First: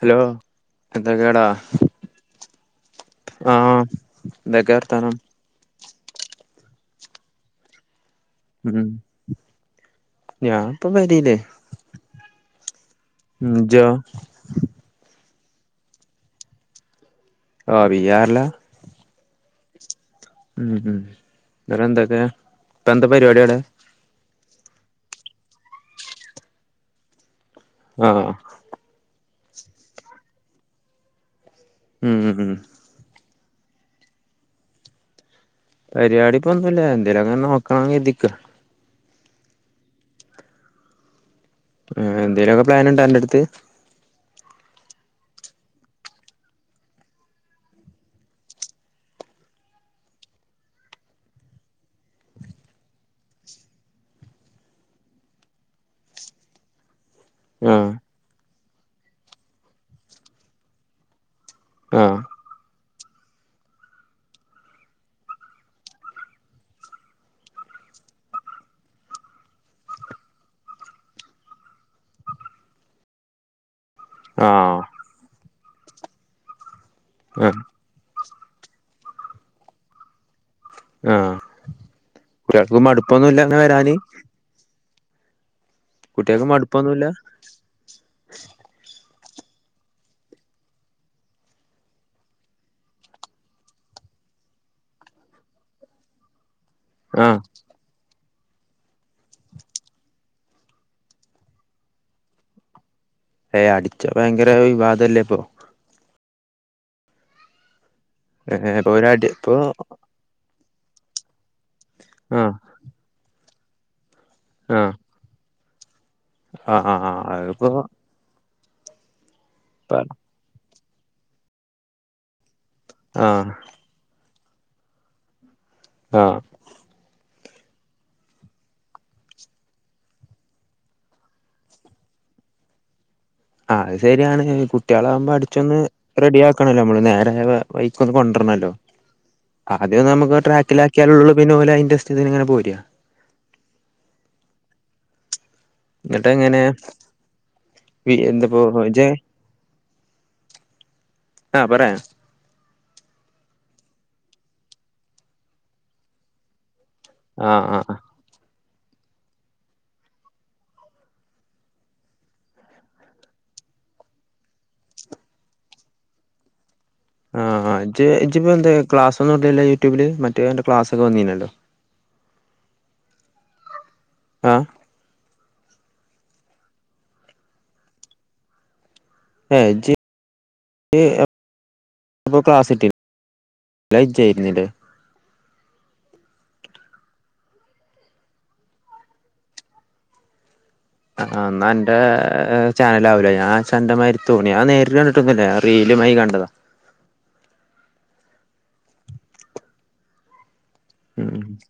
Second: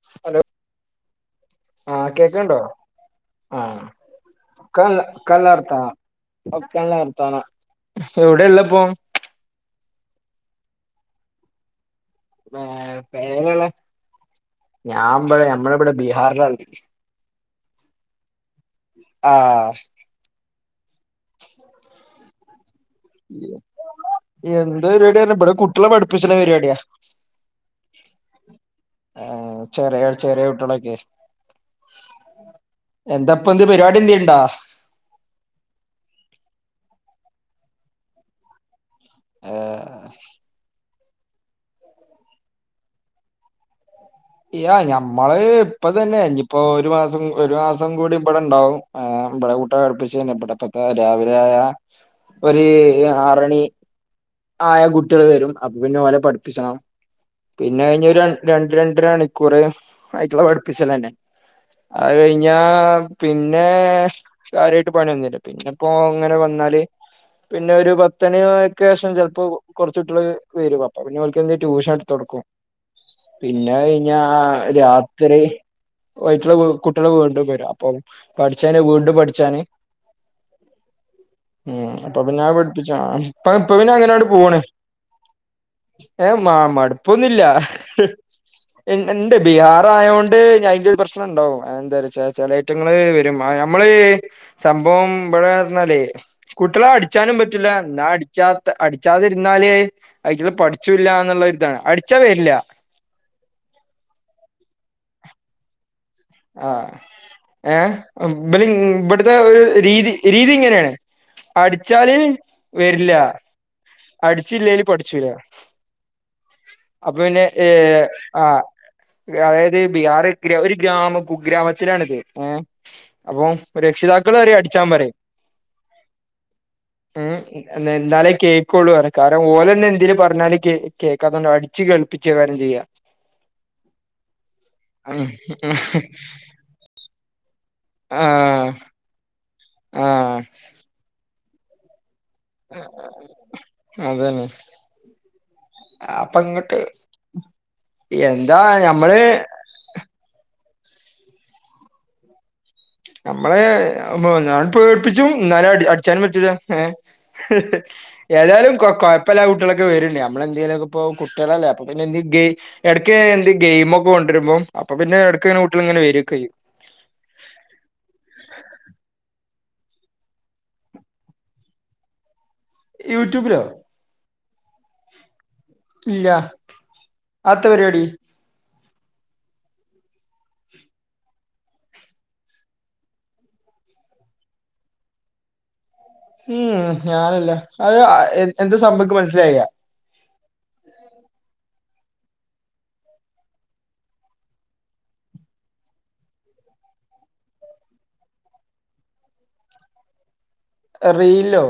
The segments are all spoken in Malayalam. ഹലോ എന്താ കേടാ ആഹ് കേക്കണ്ടോ ആഹ എന്ധെക്കെ വർത്താനം ക്കല്ലാഇർത്താന ഒക്കല്ലാർത്താന ഉം ഞാൻ ഇപ്പ പെരില് പേ പേരള്ള ഇജ്ജോ ഞാൻ ഇവിടെ ഞമ്മള ഇവിടെ ബീഹാറിലാള്ള ഓ ബിഹാറില ആഹ ഉം ഉ നിട്ട് എന്തൊക്കെയ ഇപ്പൊ എന്താ പരിപാടിഅവിടെ എന്ത് പരിപാടിയന്ന ഇവിടെ കുട്ടികളെ പഠിപ്പിച്ന്ന പരിപാടിയാ ആഹ ആഹ ചെറിയ ചെറിയ കുട്ടളൊക്കെ ഉം ഉ എന്താപ്പ ന്ത് പരിപാടി എന്ധെയുണ്ടാ പരിപാടി ഇപ്പൊന്നുല്ല എന്തേലും ക്കെ ങ്ങനെ നോക്കണം കേർതിക്ക ഹെ ആ എന്തേലെക്കെ പ്ലൻ ഇന്ന്ണ്ട അന്റെറ അടുത്ത് യാ ഞമ്മള് ഇപ്പ തന്നെ ഇന്നിഇപ്പോ ഒരു മാസം ഒരു മാസം കൂടി ഇവടെ ഇണ്ടാവും ആ ഇവടെ കൂട്ട പടിപ്പിച്ച്ന്നെ ഇവിടെത്തെ രാവിലെ ആയ ഒരു ആറണി ആയാ കുട്ടികൾ വരും അപ്പൊ പിന്നെ ഓലെ പഠിപ്പിച്ചണം പിന്നെ ആഹ് കഴിഞ്ഞ ഒരു രണ്ട് രണ്ടര മണിക്കൂറ് ആയിറ്റളെ പഠിപ്പിച്ചല്ലന്നെ അഹ് ആഹ് കഴിഞ്ഞ പിന്നെ കാര്യയിട്ട് പണിന്നില്ല പിന്നെപ്പോ ങ്ങനെ വന്നാല് പിന്നെ ഒരു പത്തന ഒക്ക ശേഷം ചിലപ്പോ കുറച്ചു കൂട്ടിൾ വരും അപ്പ പിന്നെ ഓല്ക്ക് എന്തലും ട്യൂഷൻ എടുത്ത് കൊടുക്കും പിന്നെ അത് കഴിഞ്ഞ ആഹ് രാത്രി അയിറ്റൾ കുട്ടികള് വീണ്ടും ആഹ് വരും അപ്പൊ പഠിച്ചാന് വീണ്ടും പഠിച്ചാന് ആഹ് ഉ അപ്പൊ പിന്ന കുട്ടികൾക്ക് മടുപ്പൊന്നുല്ല പഠിപ്പിച്ചപ്പ അങ്ങനെ ഇപ്പൊ വരാന് പിന്നെ അങ്ങനെ പോണ ഏഹ് കുട്ടികൾക്ക് മാ മടുപ്പൊന്നുല്ല മടുപ്പൊന്നുംല്ല ഉണ്ട് ബിഹാറ ആയതോണ്ട് ഞാൻ അയിന്റെ ഒരു പ്രശ്നുണ്ടാ എന്താച്ചാ ചിലറ്റങ്ങള് വരും നമ്മള് സംഭവം ഇവിടെന്നാലേ കുട്ടിളെ ആഹ് അടിച്ചാനും പറ്റൂല്ല എന്നാ അടിച്ചാത്ത അടിച്ചാതിരുന്നാലേ അയിറ്റിങ്ങള് പഠിച്ചുല്ല എന്നുള്ളരിതാ അടിച്ചാ വരില്ല ഏയ് അടിതു ഭയങ്കര വിവാദല്ലേ ഇപ്പൊ ആ ഏ ബ്ര് ഏഹ് ഇപ്പൊ ഒരടി ഇബ്ടുത്തെ ഇപ്പൊ ഒരു രീതി രീതി ഇങ്ങനെയാണ് അടിച്ചാല് ആഹ് വരില്ല അടിച്ചില്ലേല് ആഹ് പഠിച്ചൂലാ ആഹ് അപ്പൊ ആഹ് പിന്നെ ഏ അതിപ്പോ ആ അതായത് ബിഹാർ ഗ്രാ ഒരു ഗ്രാമം കുഗ്രാമത്തിലാണിത് ഏ ആഹ് അപ്പോം രക്ഷിതാക്കള് വരെ അടിച്ചാൻ പറയും ആഹ് ഏഹ് എന്നെന്താലേ കേക്കോള്ളു പറ കാരണം ഓലന്നെ എന്തേലും പറഞ്ഞാല് കേ കേക്കാത്തകൊണ്ട് അടിച്ച് കേൾപ്പിച്ച് കാര്യം ചെയ്യാം അ അത് ശരിയാണ് കുട്ടികളാകുമ്പോ അടിച്ചൊന്ന് റെഡി ആക്കണല്ലോ നമ്മള് നേരെ ഹെ വയിക്കൊന്ന് ആഹ് കൊണ്ടുവരണല്ലോ ആദ്യം നമുക്ക് ആഹ് ട്രാക്കിലാക്കിയാലുള്ളൂ പിന്നെ ഓലെ അയിന്റെ സ്ഥിതിലിങ്ങനെ അതന്നെ എന്നിട്ട് അപ്പ എങ്ങനെ ഇങ്ങട്ട് എന്താ ഞമ്മള് ആ പറേ ഞമ്മളെ ആവുമ്പം ഞാ പേടിപ്പിച്ചു ന്നാലും അടി അടിച്ചാനും പറ്റൂല്ല ഏ ആഹ് ആഹ് ഏതായാലും കൊ കൊഴപ്പല്ല കുട്ടികളെക്കെ വരെണ്ട് നമ്മളെന്തെ യ്യാനാകുപ്പം കുട്ടികളല്ലേ അപ്പം പിന്നെ എന്ത് ഗേയ് ഇടയ്ക്ക് എന്ത് ഗെയിമൊക്കെ കൊണ്ടരുമ്പം അപ്പ പിന്നെ എടക്ക്ങ്ങനെ കുട്ടികളിങ്ങനെ വരു ഒക്കെയ്യും ആ ജ് ജ്ജിപ്പ എന്തെ ക്ലാസൊന്നും ഇടല്ലെ യൂട്യൂബില് മറ്റേ ന്റെ ക്ലാസൊക്കെ വന്നീനല്ലോ യൂട്യൂബിലോ ആഹ് ഇല്ല അത്ത പരിപാടി എ ജ് യ്‌ എ അപ്പോൾ ക്ലാസ്ട്ടിയോ ലൈക്ക് ചെയ്യുന്നില്ലെ ഉം ഞാനല്ല അത് അ എന്താ സംഭക്ക് മനസ്സിലായില്ല ആ എന്നാ ന്റെ ചാനലാവൂല ഞാൻ ച്ഛന്റെ മാരി തോന്നി ഞാൻ നേരിട്ട് കണ്ടിട്ടൊന്നുല്ല ഞാ റീലുമായി കണ്ടതാ ഉം റീൽലോ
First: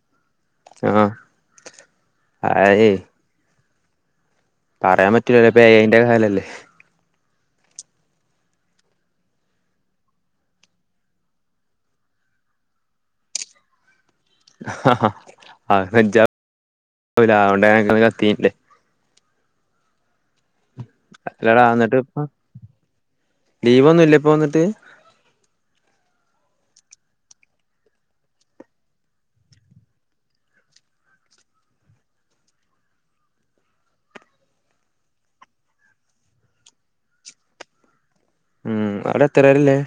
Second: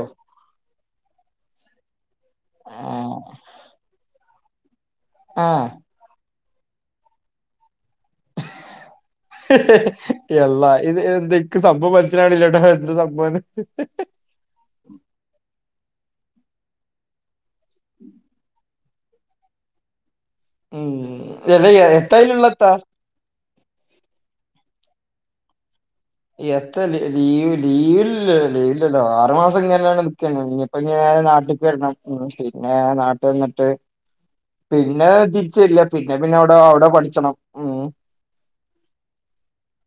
ആഹ് ഹായി പറയാൻ പറ്റൂല ആ ഇപ്പൊ എ ഐന്റെ കാലല്ലേ യെള്ളാ ഇത് എന്താ ക്ക് സംഭവം മനസിലാവണില്ലാട്ടോ എന്ത് സംഭവന്ന് ആ അഹ് നെഞ്ചാം അതിലാവണ്ടേ ങ്ങള് ഹക്കീം ലെ ഉം അല്ലടാ ഇപ്പ തെലയെത്തായലുള്ളത്താ ലീവൊന്നുയില്ലെ ഇപ്പോ എന്നിട്ട് എത്ത ലീ ലീവ് ലീവില്ല ലീവില്ലല്ലോ ആറു മാസം ഇങ്ങനാണ് നിക്ക ഞാനിനി ഇപ്പൊ ഞാൻ നാട്ടിക്ക് വരണം മ് പിന്നെ നാട്ടി വന്നിട്ട് പിന്നെ തിരിച്ച് വരില്ല പിന്നെ പിന്നെ അവിടെ അവിടെ പഠിച്ചണം മ് ഉം അവിടെ എത്ര പേരിള്ളേ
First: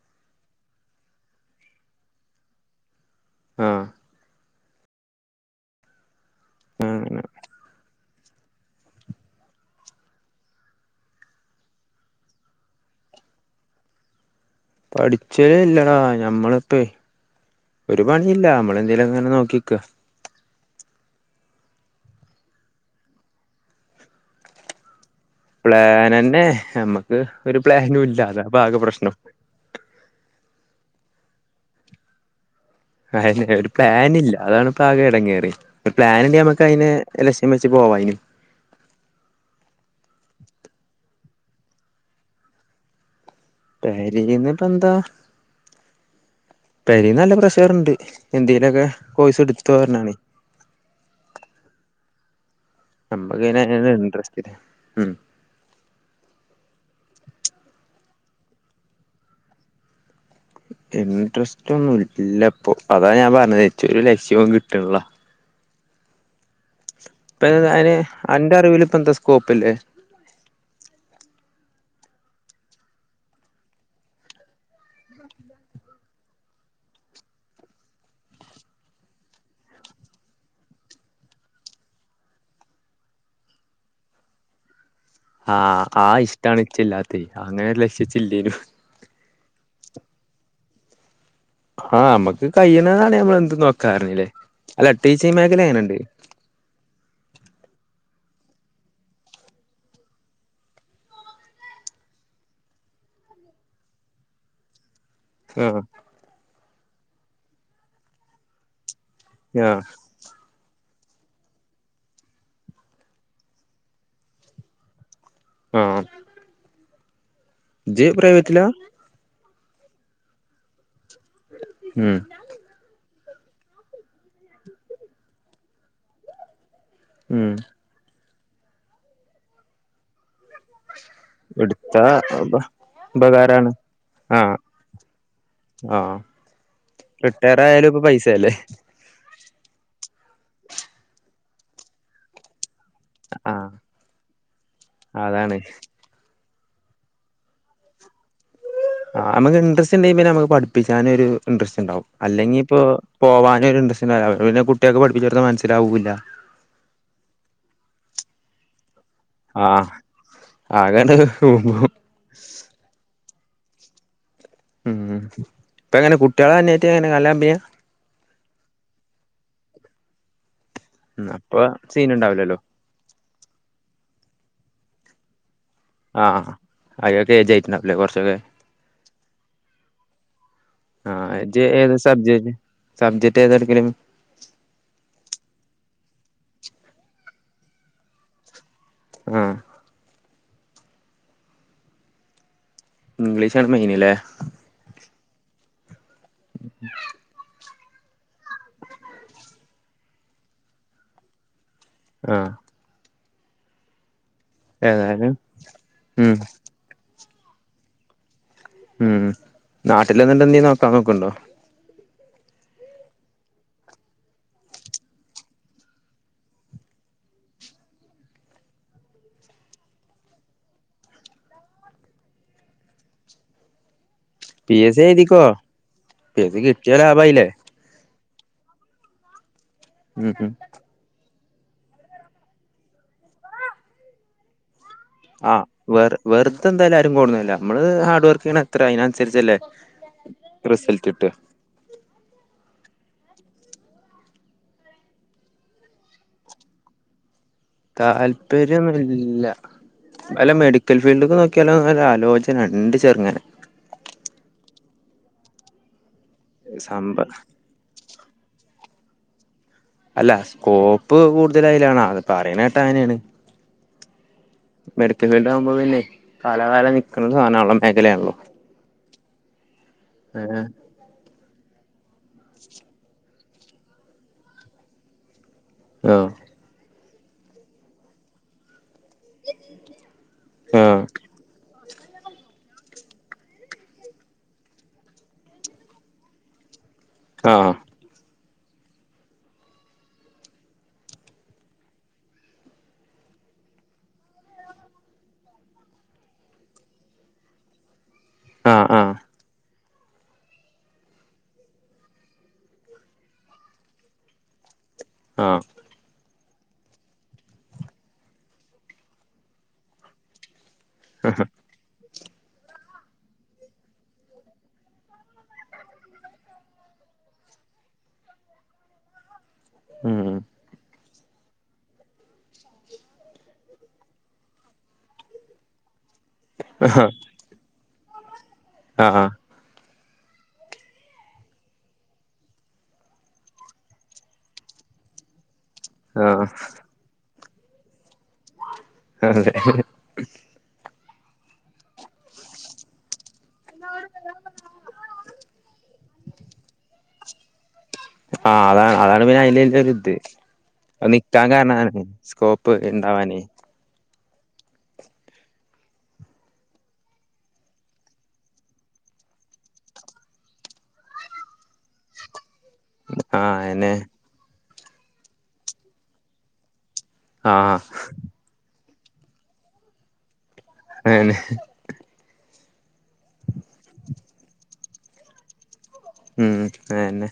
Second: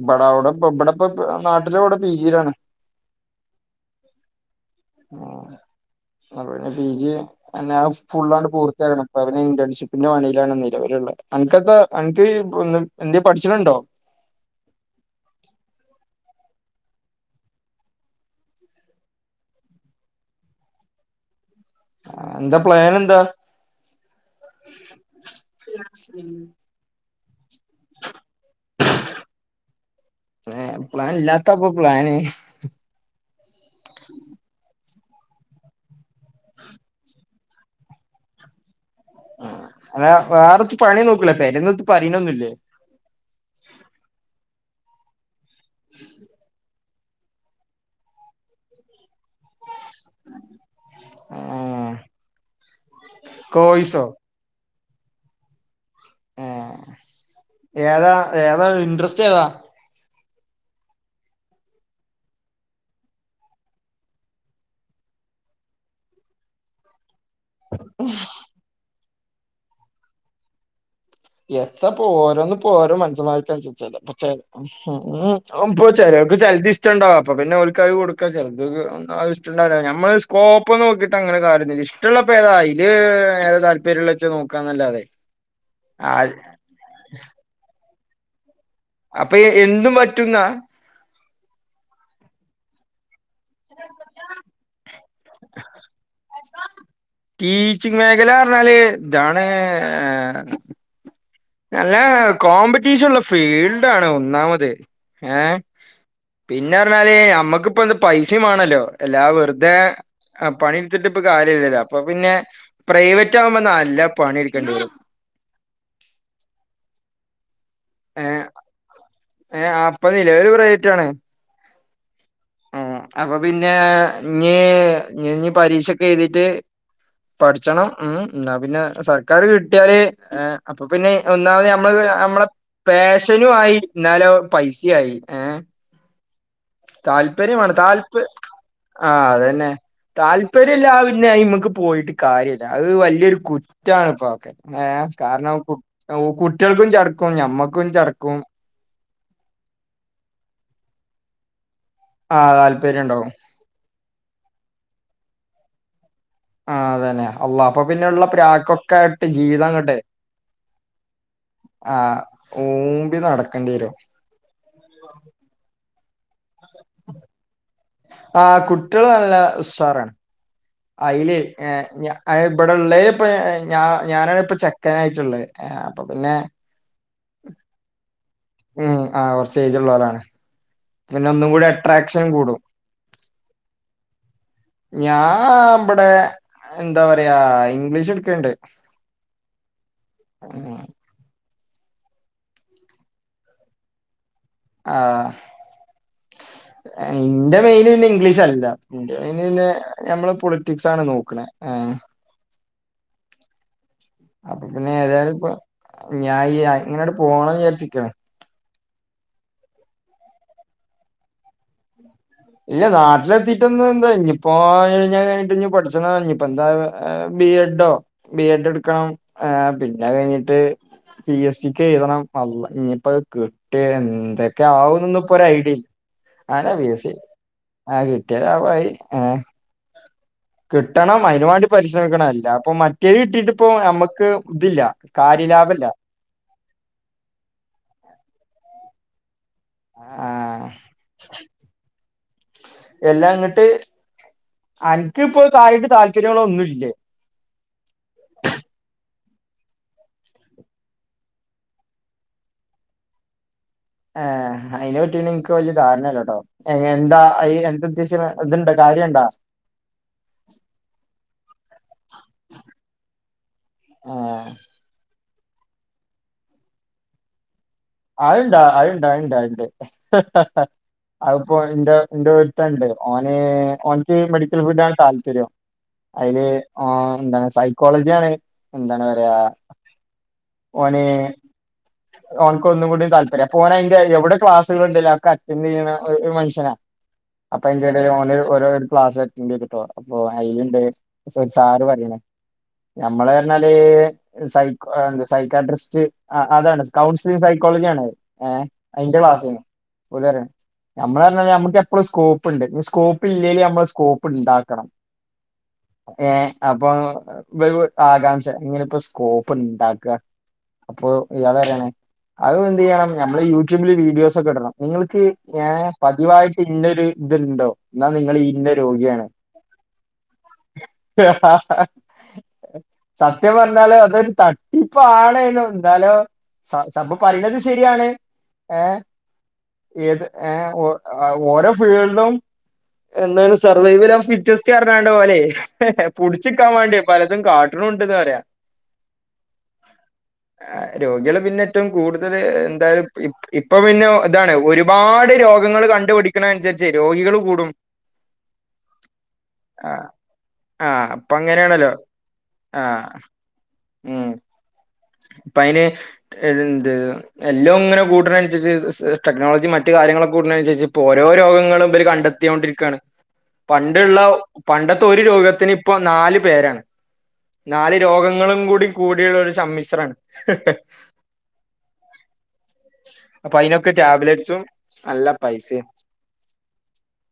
ഇബടെ അവടെ ബ ഇബ്ടെ ബബ് നാട്ടിലിവിടെ പി ജിലാണ് ആഹ് ആ അവിടെ പി ജി അങ്ങനെ യ്യെണം എനാഫ് ഫുള്ളാണ് പൂർത്തിയാക്കണം ഇപ്പ അവന് ഇന്റേൺഷിപ്പിന്റെ പണിയിലാണ് നിലവിലുള്ളെ അനക്കപ്പൊ അനക്ക് പുള്ളും എന്തേ പഠിച്ചിണുണ്ടോ പഠിച്ചേ എല്ലടാ ഞമ്മള്പ്പേ ഒരു പണില്ല നമ്മളെന്തേലും ങ്ങനെ നോക്കിക്ക. ന്താ പ്ലാൻ എന്താ? പ്ലാനന്നെ നമ്മക്ക് ഒരു പ്ലാനും ഇല്ലാ അതാ പ്പാകെ പ്രശ്നം. പ്ല പ്ലാൻ ഇല്ലാത്തപ്പൊ പ്ലാന്. അതെന്നെ ഒരു പ്ലാനില്ല അതാണ് ഇപ്പ ആകെ എടങ്ങേറ് ഒരു പ്ലാൻണ്ടെങ്കി നമ്മക്ക് അയ്നെ എ [unintelligible] പോവായിനു അല്ല വേറെത്തു പണി നോക്കൂലേ. പരേന്ന് എത്തും പറിണൊന്നുല്ലേ? പെരേന്ന് ഇപ്പ എന്താ [inaudible] പെരേന്ന് നല്ല പ്രഷർ ണ്ട് എന്തേലൊക്കെ കോഴ്സ് ട്ത്തോ ർഞ്ഞാണ്. ആഹ് നമ്മക്ക് പിന്നെ അയ്ന് ഇൻട്രസ്റ്റ് ഇല്ല ഉം ഏഹ് ഏതാ ഏതാ ഇൻട്രസ്റ്റ് ഏതാ? ഇൻട്രസ്റ്റ് ഒന്നും ല്ലപ്പൊ അതാ ഞാൻ പറഞ്ഞത് ഇച്ച് ഒരു ലക്ഷ്യവും കിട്ട്ള്ള. ഇപ്പ അതിന് അന്റെ അറിവിൽ പ്പ എന്താ സ്കോപ്പ്ല്ലേ? എത്താപ്പോ ഓരോന്ന് പോ ഓരോ മൻസന്മാര്ക്ക് അൻസരിച്ചല്ലേ. പുച്ചേ അഹ്പ്പോ ചെലർക്ക് ചെൽത് ഇഷ്ടണ്ടാവും അപ്പൊ പിന്നെ ഓല്ക്ക് അത് കൊടുക്കാ [unintelligible] ഇഷ്ടണ്ടാവുല്ല നമ്മള് സ്കോപ്പ് നോക്കിയിട്ട് അങ്ങനെ കാര്യല്ല. ഇഷ്ടള്ളപ്പോ ഏതാ അയില് ഏതാ താല് [unintelligible] നോക്കാന്നല്ലാതെ. ആഹ് ആ ഇഷ്ടാണ് ഇച്ച് ഇല്ലാത്തെ അങ്ങനെ ലക്ഷ്യ ഇച്ചില്ലേനു. അപ്പൊ എന്തും പറ്റുന്നാ? ആഹ് മ്മക്ക് കയ്യുന്നതാണെ ഞമ്മൾ എന്തും നോക്കാ പറഞ്ഞില്ലേ. അല്ല ടീച്ചേ മേഖല എങ്ങനെണ്ട്? ടീച്ചിങ് മേഖല ർഞ്ഞാല് താണ് ഹേ നല്ല കോമ്പറ്റീഷൻ ഉള്ള ഫീൽഡ് ആണ് ഒന്നാമത് ഏഹ് ആഹ് പിന്നെ ർഞ്ഞാല് നമ്മക്ക്പ്പോ എന്ത് പൈസിം വേണല്ലോ എല്ലാ വെർതെ ആഹ് ആ പണി ട്ത്തിട്ട് പ്പൊ കാര്യല്ലല്ലോ അപ്പൊ പിന്നെ പ്രൈവറ്റ് ആവുമ്പോ നല്ല പണിട്ക്കേണ്ടി വരും. ആഹ് ഇജ്ജ് പ്രൈവറ്റ്ല? ഏഹ് ആഹ് പ്പ നിലവില് പ്രൈവറ്റ് ആണ്. ഉം ആ അപ്പൊ പിന്നെ ഞ്ഞി ഞ്ഞ് പരീക്ഷൊക്കെ എഴ്തിട്ട് ഉം പഠിച്ചണം ഉം ന്നാ പിന്നെ സർക്കാർ കിട്ടിയാല് ഏഹ് അപ്പൊ പിന്നെ ഒന്നാമത് നമ്മള് എടുത്താ നമ്മളെ ഉപ പാഷനും ഉപകാരാണ് ആയി ന്നാലോ ആഹ് പൈസയി ഏഹ്. ആഹ് റിട്ടയർ താല്പര്യമാണം ആയാലും ഇപ്പൊ താൽപ പൈസയല്ലേ ആഹ് അതന്നെ താല്പര്യം ഇല്ല പിന്നെയിമക്ക് പോയിട്ട് കാര്യല്ല അത് വ ഇതൊരു ആഹ് കുറ്റാണ്പ്പൊഹക്കെ ഏഹ് അതാണ് കാരണം കു കുട്ട്യൾക്കും ചട്ക്കും നമ്മ ൻക്കും ചട്ക്കും. ആ നമ്മക്ക് ഇൻട്രസ്റ്റ് ണ്ടെങ്കി പിന്നെ നമക്ക് പഠപ്പിച്ചാനൊരു ഇൻട്രസ്റ്റ് ണ്ടാവും. ആഹ് അല്ലെങ്കി ഇപ്പോ താല്പര്യം ഉണ്ടാവും പോവാനൊരു ഇൻട്രസ്റ്റ് ണ്ടാവൂല അവര് പിന്നെ കുട്ട്യേക്ക് പഠിപ്പിച്ച് കൊടുത്ത മൻസ്സിലാവൂല്ല. ആ അതന്നെ അള്ള അപ്പൊ പിന്നെള്ള പ്രാക്കൊക്കെ. ആ ജീവിതങ്ങോട്ട് ആകണ്ട് പോകും. ആഹ് ഊമ്പി നടക്കണ്ടി വരും. ഉം ഇപ്പ ങ്ങനെ കുട്ട്യളെ [unintelligible] ങ്ങനെ നല്ല കമ്പനിയാ? ആഹ് കുട്ട്യൾ നല്ല ഉസ്സാറാണ് അയിൽ അപ്പൊ ഏഹ് സീൻ ഞ അ ഉണ്ടാവില്ലല്ലോ ഇവടെ ഇള്ളേൽ ഇപ്പ ഞ ഞാനാണ് ഇപ്പ ചെക്കനായിട്ട്ള്ളേ. ആഹ് അയൊക്കെ എയ്ജായിട്ടുണ്ടവുല്ലേ കൊർച്ചൊക്കെ? ഉം ആഹ് കൊർച്ച് എയ്ജ് ഉള്ളോലാണ്. പിന്നെ ആഹ് ഒന്നും ഇജ് കൂടി ഏത് അട്രാക്ഷൻ സബ്ജക്ട് കൂടും സബ്ജക്ട് ഏതാ എടുക്കൽ? ഞാ ആം ഇബെടെ എന്താ പറയാ ഇംഗ്ലീഷ് ഇട്ക്ക്ണ്ട് ഉം ഉം ഉം ഇംഗ്ലീഷാണ് മെയിൻ ലെ ആഹ് ഇന്റെ മെയിന് പിന്നെ ഇംഗ്ലീഷ് അൽ ഇല്ലാ ഇന്റർവ്യൂന് പിന്നെ ഞമ്മെൾ പൊളിറ്റിക്സ് ആണ് നോക്ക്ണെ ഏഹ് ആഹ് അപ്പ പിന്നെ ഏതായാലും ഇപ്പം ഉം ഞാ ഈ ആയി ഇങ്ങനെ ആട്ട് പോണം വിചാര്ച്ച് ഇക്കാണ് ഉം നാട്ടിൽ നിന്ന്ട്ട് എന്തെം നോക്കാൻ നോക്ക് ഇണ്ടോ? ഇല്ല നാട്ട്ൽ എത്തിട്ടൊന്ന് എന്താ ഇഞ്ഞ് ഇപ്പോ അയ് കഴ്ഞ്ഞാ കഴ്ഞ്ഞ്ട്ട് ഇഞ്ഞ് പഠിച്ചെണം ഇഞ്ഞ് ഇപ്പം എന്താ ആവാ ഏഹ് ബി എഡോ? ബി എഡ് ഇട്ക്കെണം ഏഹ് പിന്നെ അയ് കഴിഞ്ഞ്ട്ട് പി എസ് സിക്ക് എഴുതെണം അള്ളാ ഇഞ്ഞ് ഇപ്പ അയ് കിട്ടെ എന്തെ ത്തെം പി എസ് സി ആവുന്നൊന്നും ഇപ്പ ഒര് എഴുതിക്കോ ഐഡിം ഇല്ലാ എസ് സി അയെന്നെ പി കിട്ടിയാ എസി ലാഭായില്ലേ അഹ് കിട്ടിയാ ലാഭായി ഏഹ് ഉം ഉം കിട്ടെണം അയിന് വാണ്ടി പരിശ്രമിക്കെണം അല്ലാ ഇപ്പം മറ്റെത് കിട്ടീട്ട് ഇപ്പം ഞമ്മെക്ക് ഇത് ഇല്ലാ ആഹ് വെറ് വെറുതെ എന്തായാലും ആരും കൊട്ന്നെര്ലാ നമ്മെൾ ഹാർഡ് വർക്ക് ചെയ്യ്ണെ എത്രെ അയ്ന് അന്സെര്ച്ച് അല്ലെ? ആഹ് റിസെൽട്ട് കിട്ടാ എല്ലാ ഇന്നെട്ട് അന്ക്ക് ഇപ്പോ കാര്യായിട്ട് താല്പര്യങ്ങൾ ഒന്നും ഇല്ലെ? താല്പര്യം ഒന്നും ഇല്ല വല്ല മെഡിക്കെൽ ഫീൽഡ്ക്കും നോക്കിയാലോ എന്ന ഒരു ആലോചെന ഇണ്ട് ചെറ്ങ്ങനെ എഹ് അയിനെ പറ്റിയൊന്നും ഇൻക്ക് വല്ല്യ ധാരണ ഇല്ലട്ടോ ഏഹ് ഇഞ്ഞ് സംഭ എന്താ അയി എന്താ ഉദ്ദേഷ്ച്ച്നെ ഇത് ഇണ്ടോ? കാര്യം ഇണ്ടോ? അല്ല സ്കോപ്പ് കൂട്തെൽ അയിലാണ് അത് പറിണെട്ടെ അങ്ങനെയെണ് ഏഹ് മെഡിക്കൽ ഫീൽഡ് ആവുമ്പോ പിന്നെ കാലകാലം നിക്ക്ണ സാനാ ആണല്ലോ അഹ് ഇണ്ട് അഹ് ഇണ്ട് അഹ് ഇണ്ട് അഹ് ഇണ്ട് ഏഹ് അഹ് ഇപ്പോ ഇന്റെ ഇന്റെ ഒര്ത്തെൻ ഇണ്ട് ഓന് ഓന്ക്ക് മെഡിക്കെൽ ഫീൽഡാണ് താല്പര്യം അയിൽ ഓ എന്താണ് സൈക്കോളജി ആണ് എന്താണ് പറയാ ഓൻ ഓന് ക്ക് ഒന്നും കൂടിം താല്പര്യം അപ്പ ഓൻ അയിന്റെ എവിടെ ക്ലാസുകെൾ ഇണ്ടെലും അഹ് ഒക്കെ അറ്റെന്റ് ചെയ്യ്ണ ഒര് മൻഷെനാ അപ്പ ആഹ് അയിന്റെ എട് ഇപ്പ അയിൽ ഓന് ഒര് ഒരോ ക്ലാസ്സ് അറ്റെന്റ് ചെയ്ത്ട്ടോ അപ്പൊ അയിൽ ഇണ്ട് ഒര് സ സാർ പറിണ് ഞമ്മെൾ പർണാൽ സൈക്കോ സൈക്കാട്രിസ്റ്റ് അ അതാണ് കൗൺ സിലിങ്ങ് സൈക്കോളജി ആണ് അയ് ഏഹ് ആഹ് ആഹ് അയിന്റെ ക്ലാസെയിനി ഓൽ പറിയാണ് ഞമ്മെൾ പർണാ ഞമ്മെക്ക് എപ്പളും സ്കോപ്പ് ഇണ്ട് ഇഞ്ഞ് സ്കോപ്പ് ഇല്ലെലും ഞമ്മെൾ സ്കോപ്പ് ഇണ്ടാക്കെണം ആഹ് ഏഹ് അപ്പം ഇബെൽക്കും ആകാംക്ഷ എങ്ങനെ ഇപ്പോ സ്കോപ്പ് ഇണ്ടാക്കാ അപ്പൊ ഇയാൾ പറിയാണ് അയും എന്ത് ചെയ്യണം ഞമ്മെൾ യൂട്യൂബിൽ വീഡിയോസ് ഒക്കെ ഇടെണം നിങ്ങെൾക്ക് ഇങ്ങനെ പതിവായിട്ട് ഇതിന്റെ ഒര് ഇത് ഇണ്ടോ? ഇന്നാ നിങ്ങെൾ ഈ ഇന്നെ രോഗിയാണ് ഉം ഹ ഹ ഹ സത്യം പർണാൽ അതൊരു തട്ട് ആണെനും ഇന്നാലും ആഹ് സംഭവം പറിണെതും ശരിയാണ് ഏഹ് ആഹ് ത്തിയെത് ഏഹ് ഓ അഹ് ഓരോ ഫീൽഡും എന്താണ് സർവൈവൽഫ് ഫിറ്റ്നസ്റണാണ്ടോലെ ആഹ് പുട്ച്ച്ക്കാൻ വാണ്ടി പലതും കാട്ടുണുണ്ട്ന്ന് പറയാ [inaudible] രോഗ്യാള് പിന്നെ ഏറ്റവും കൂടുതൽ എന്തായാലും [unintelligible] ഇപ്പൊ പിന്നെ ഇതാണ് ഒരുപാട് രോഗങ്ങൾ കണ്ടുപടിക്കണനുസരിച്ച് രോഗികൾ കൂടും ആ അതാണ് അതാണ് പിന്നെ ആ അയ്ലോര്ത് ആ അ അപ്പൊ നിക്കാൻ അങ്ങനെയാണല്ലോ കാരണാണ് സ്കോപ്പ് ആ ണ്ടാവാന് ഉം ഇപ്പയ്ന് ഇതെന്ത് എല്ലയും ഇങ്ങനെ കൂട്ട്ണെ അന്സെര്ച്ച് സ് ടെക്നോളജി മറ്റെ കാര്യങ്ങളൊക്കെ കൂട്ണെയ് അൻസെര്ച്ച് ഇപ്പോ ഓരോ രോഗങ്ങളും ഇബെൽ കണ്ടെത്ത് ത്തിയോണ്ട് ഇരിക്കാണ് ആഹ് അയന്നെ പണ്ട് ഇള്ള പണ്ടത്തെ ഒര് രോഗത്തിന് ഇപ്പം നാൽ പേരാണ് ആഹ് നാല് രോഗങ്ങളും കൂടി കൂടിയ ഒരു സമ്മിശ്രാണ് ആണ് അപ്പൊ അയ്നൊക്കെ ടാബ്ലെറ്റ്സും നല്ല പൈസയും ഉം അന്നെ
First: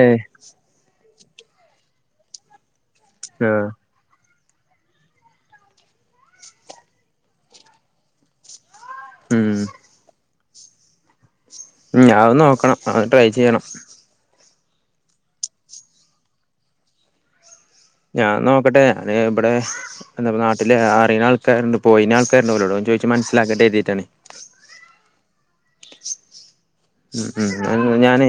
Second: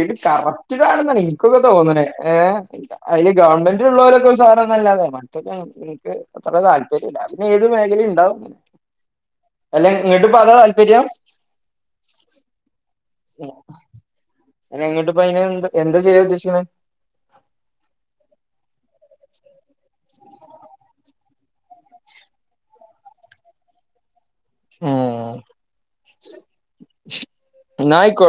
എ ജ്ജ് [unintelligible] തോന്ന്ണത് ഏ അയ്ല് ആഹ് ഗവൺമെന്റ്ള്ളോരൊക്കെ ഉഷാറാവുംന്നല്ലാതെ മറ്റെത് എൻ ഇൻക്ക് അത്ര താല്പര്യല്ല അത് പിന്നെ ഏത് മേഖലെണ്ടാവും ഉം അല്ല ന്ന്ട്ട് ഇപ്പോ അതാ താൽപര്യം ഉം അത് നോക്കണം അത് ട്രൈ ചെയ്യണം അല്ല ന്ന്ട്ട് പ്പൊ അയ്ന് എന്ത് എന്താ ചെയ്യാൻ ഉദേശിക്കുന്നത് ഞാൻ നോക്കട്ടെ ഞാൻഇബടെ എന്താ പ്പോ നാട്ടില് അറിയ്ണആൾക്കാര്ണ്ട് പോയിനാൾക്കാര്ണ്ട് ഓലോടൊന്ന് ചോയ്ച്ച് മനസ്സിലാക്കട്ടെ കരുതിട്ടാണ് ഏ ഉം ഉം ഞാനേ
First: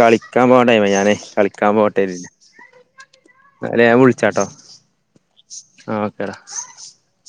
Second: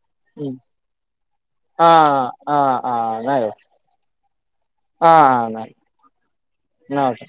കളിക്കാൻ പോണ്ണ ടൈമായി ഞാനേ കളിക്കാൻ പോട്ടെ ന്ന് ആഹ് കരുതിട്ടാ ആഹ് ആഹ് എന്നാ ഞാൻ വിളിച്ചാട്ടോ ആ ഓക്കെടാ ന്നൊക്കെ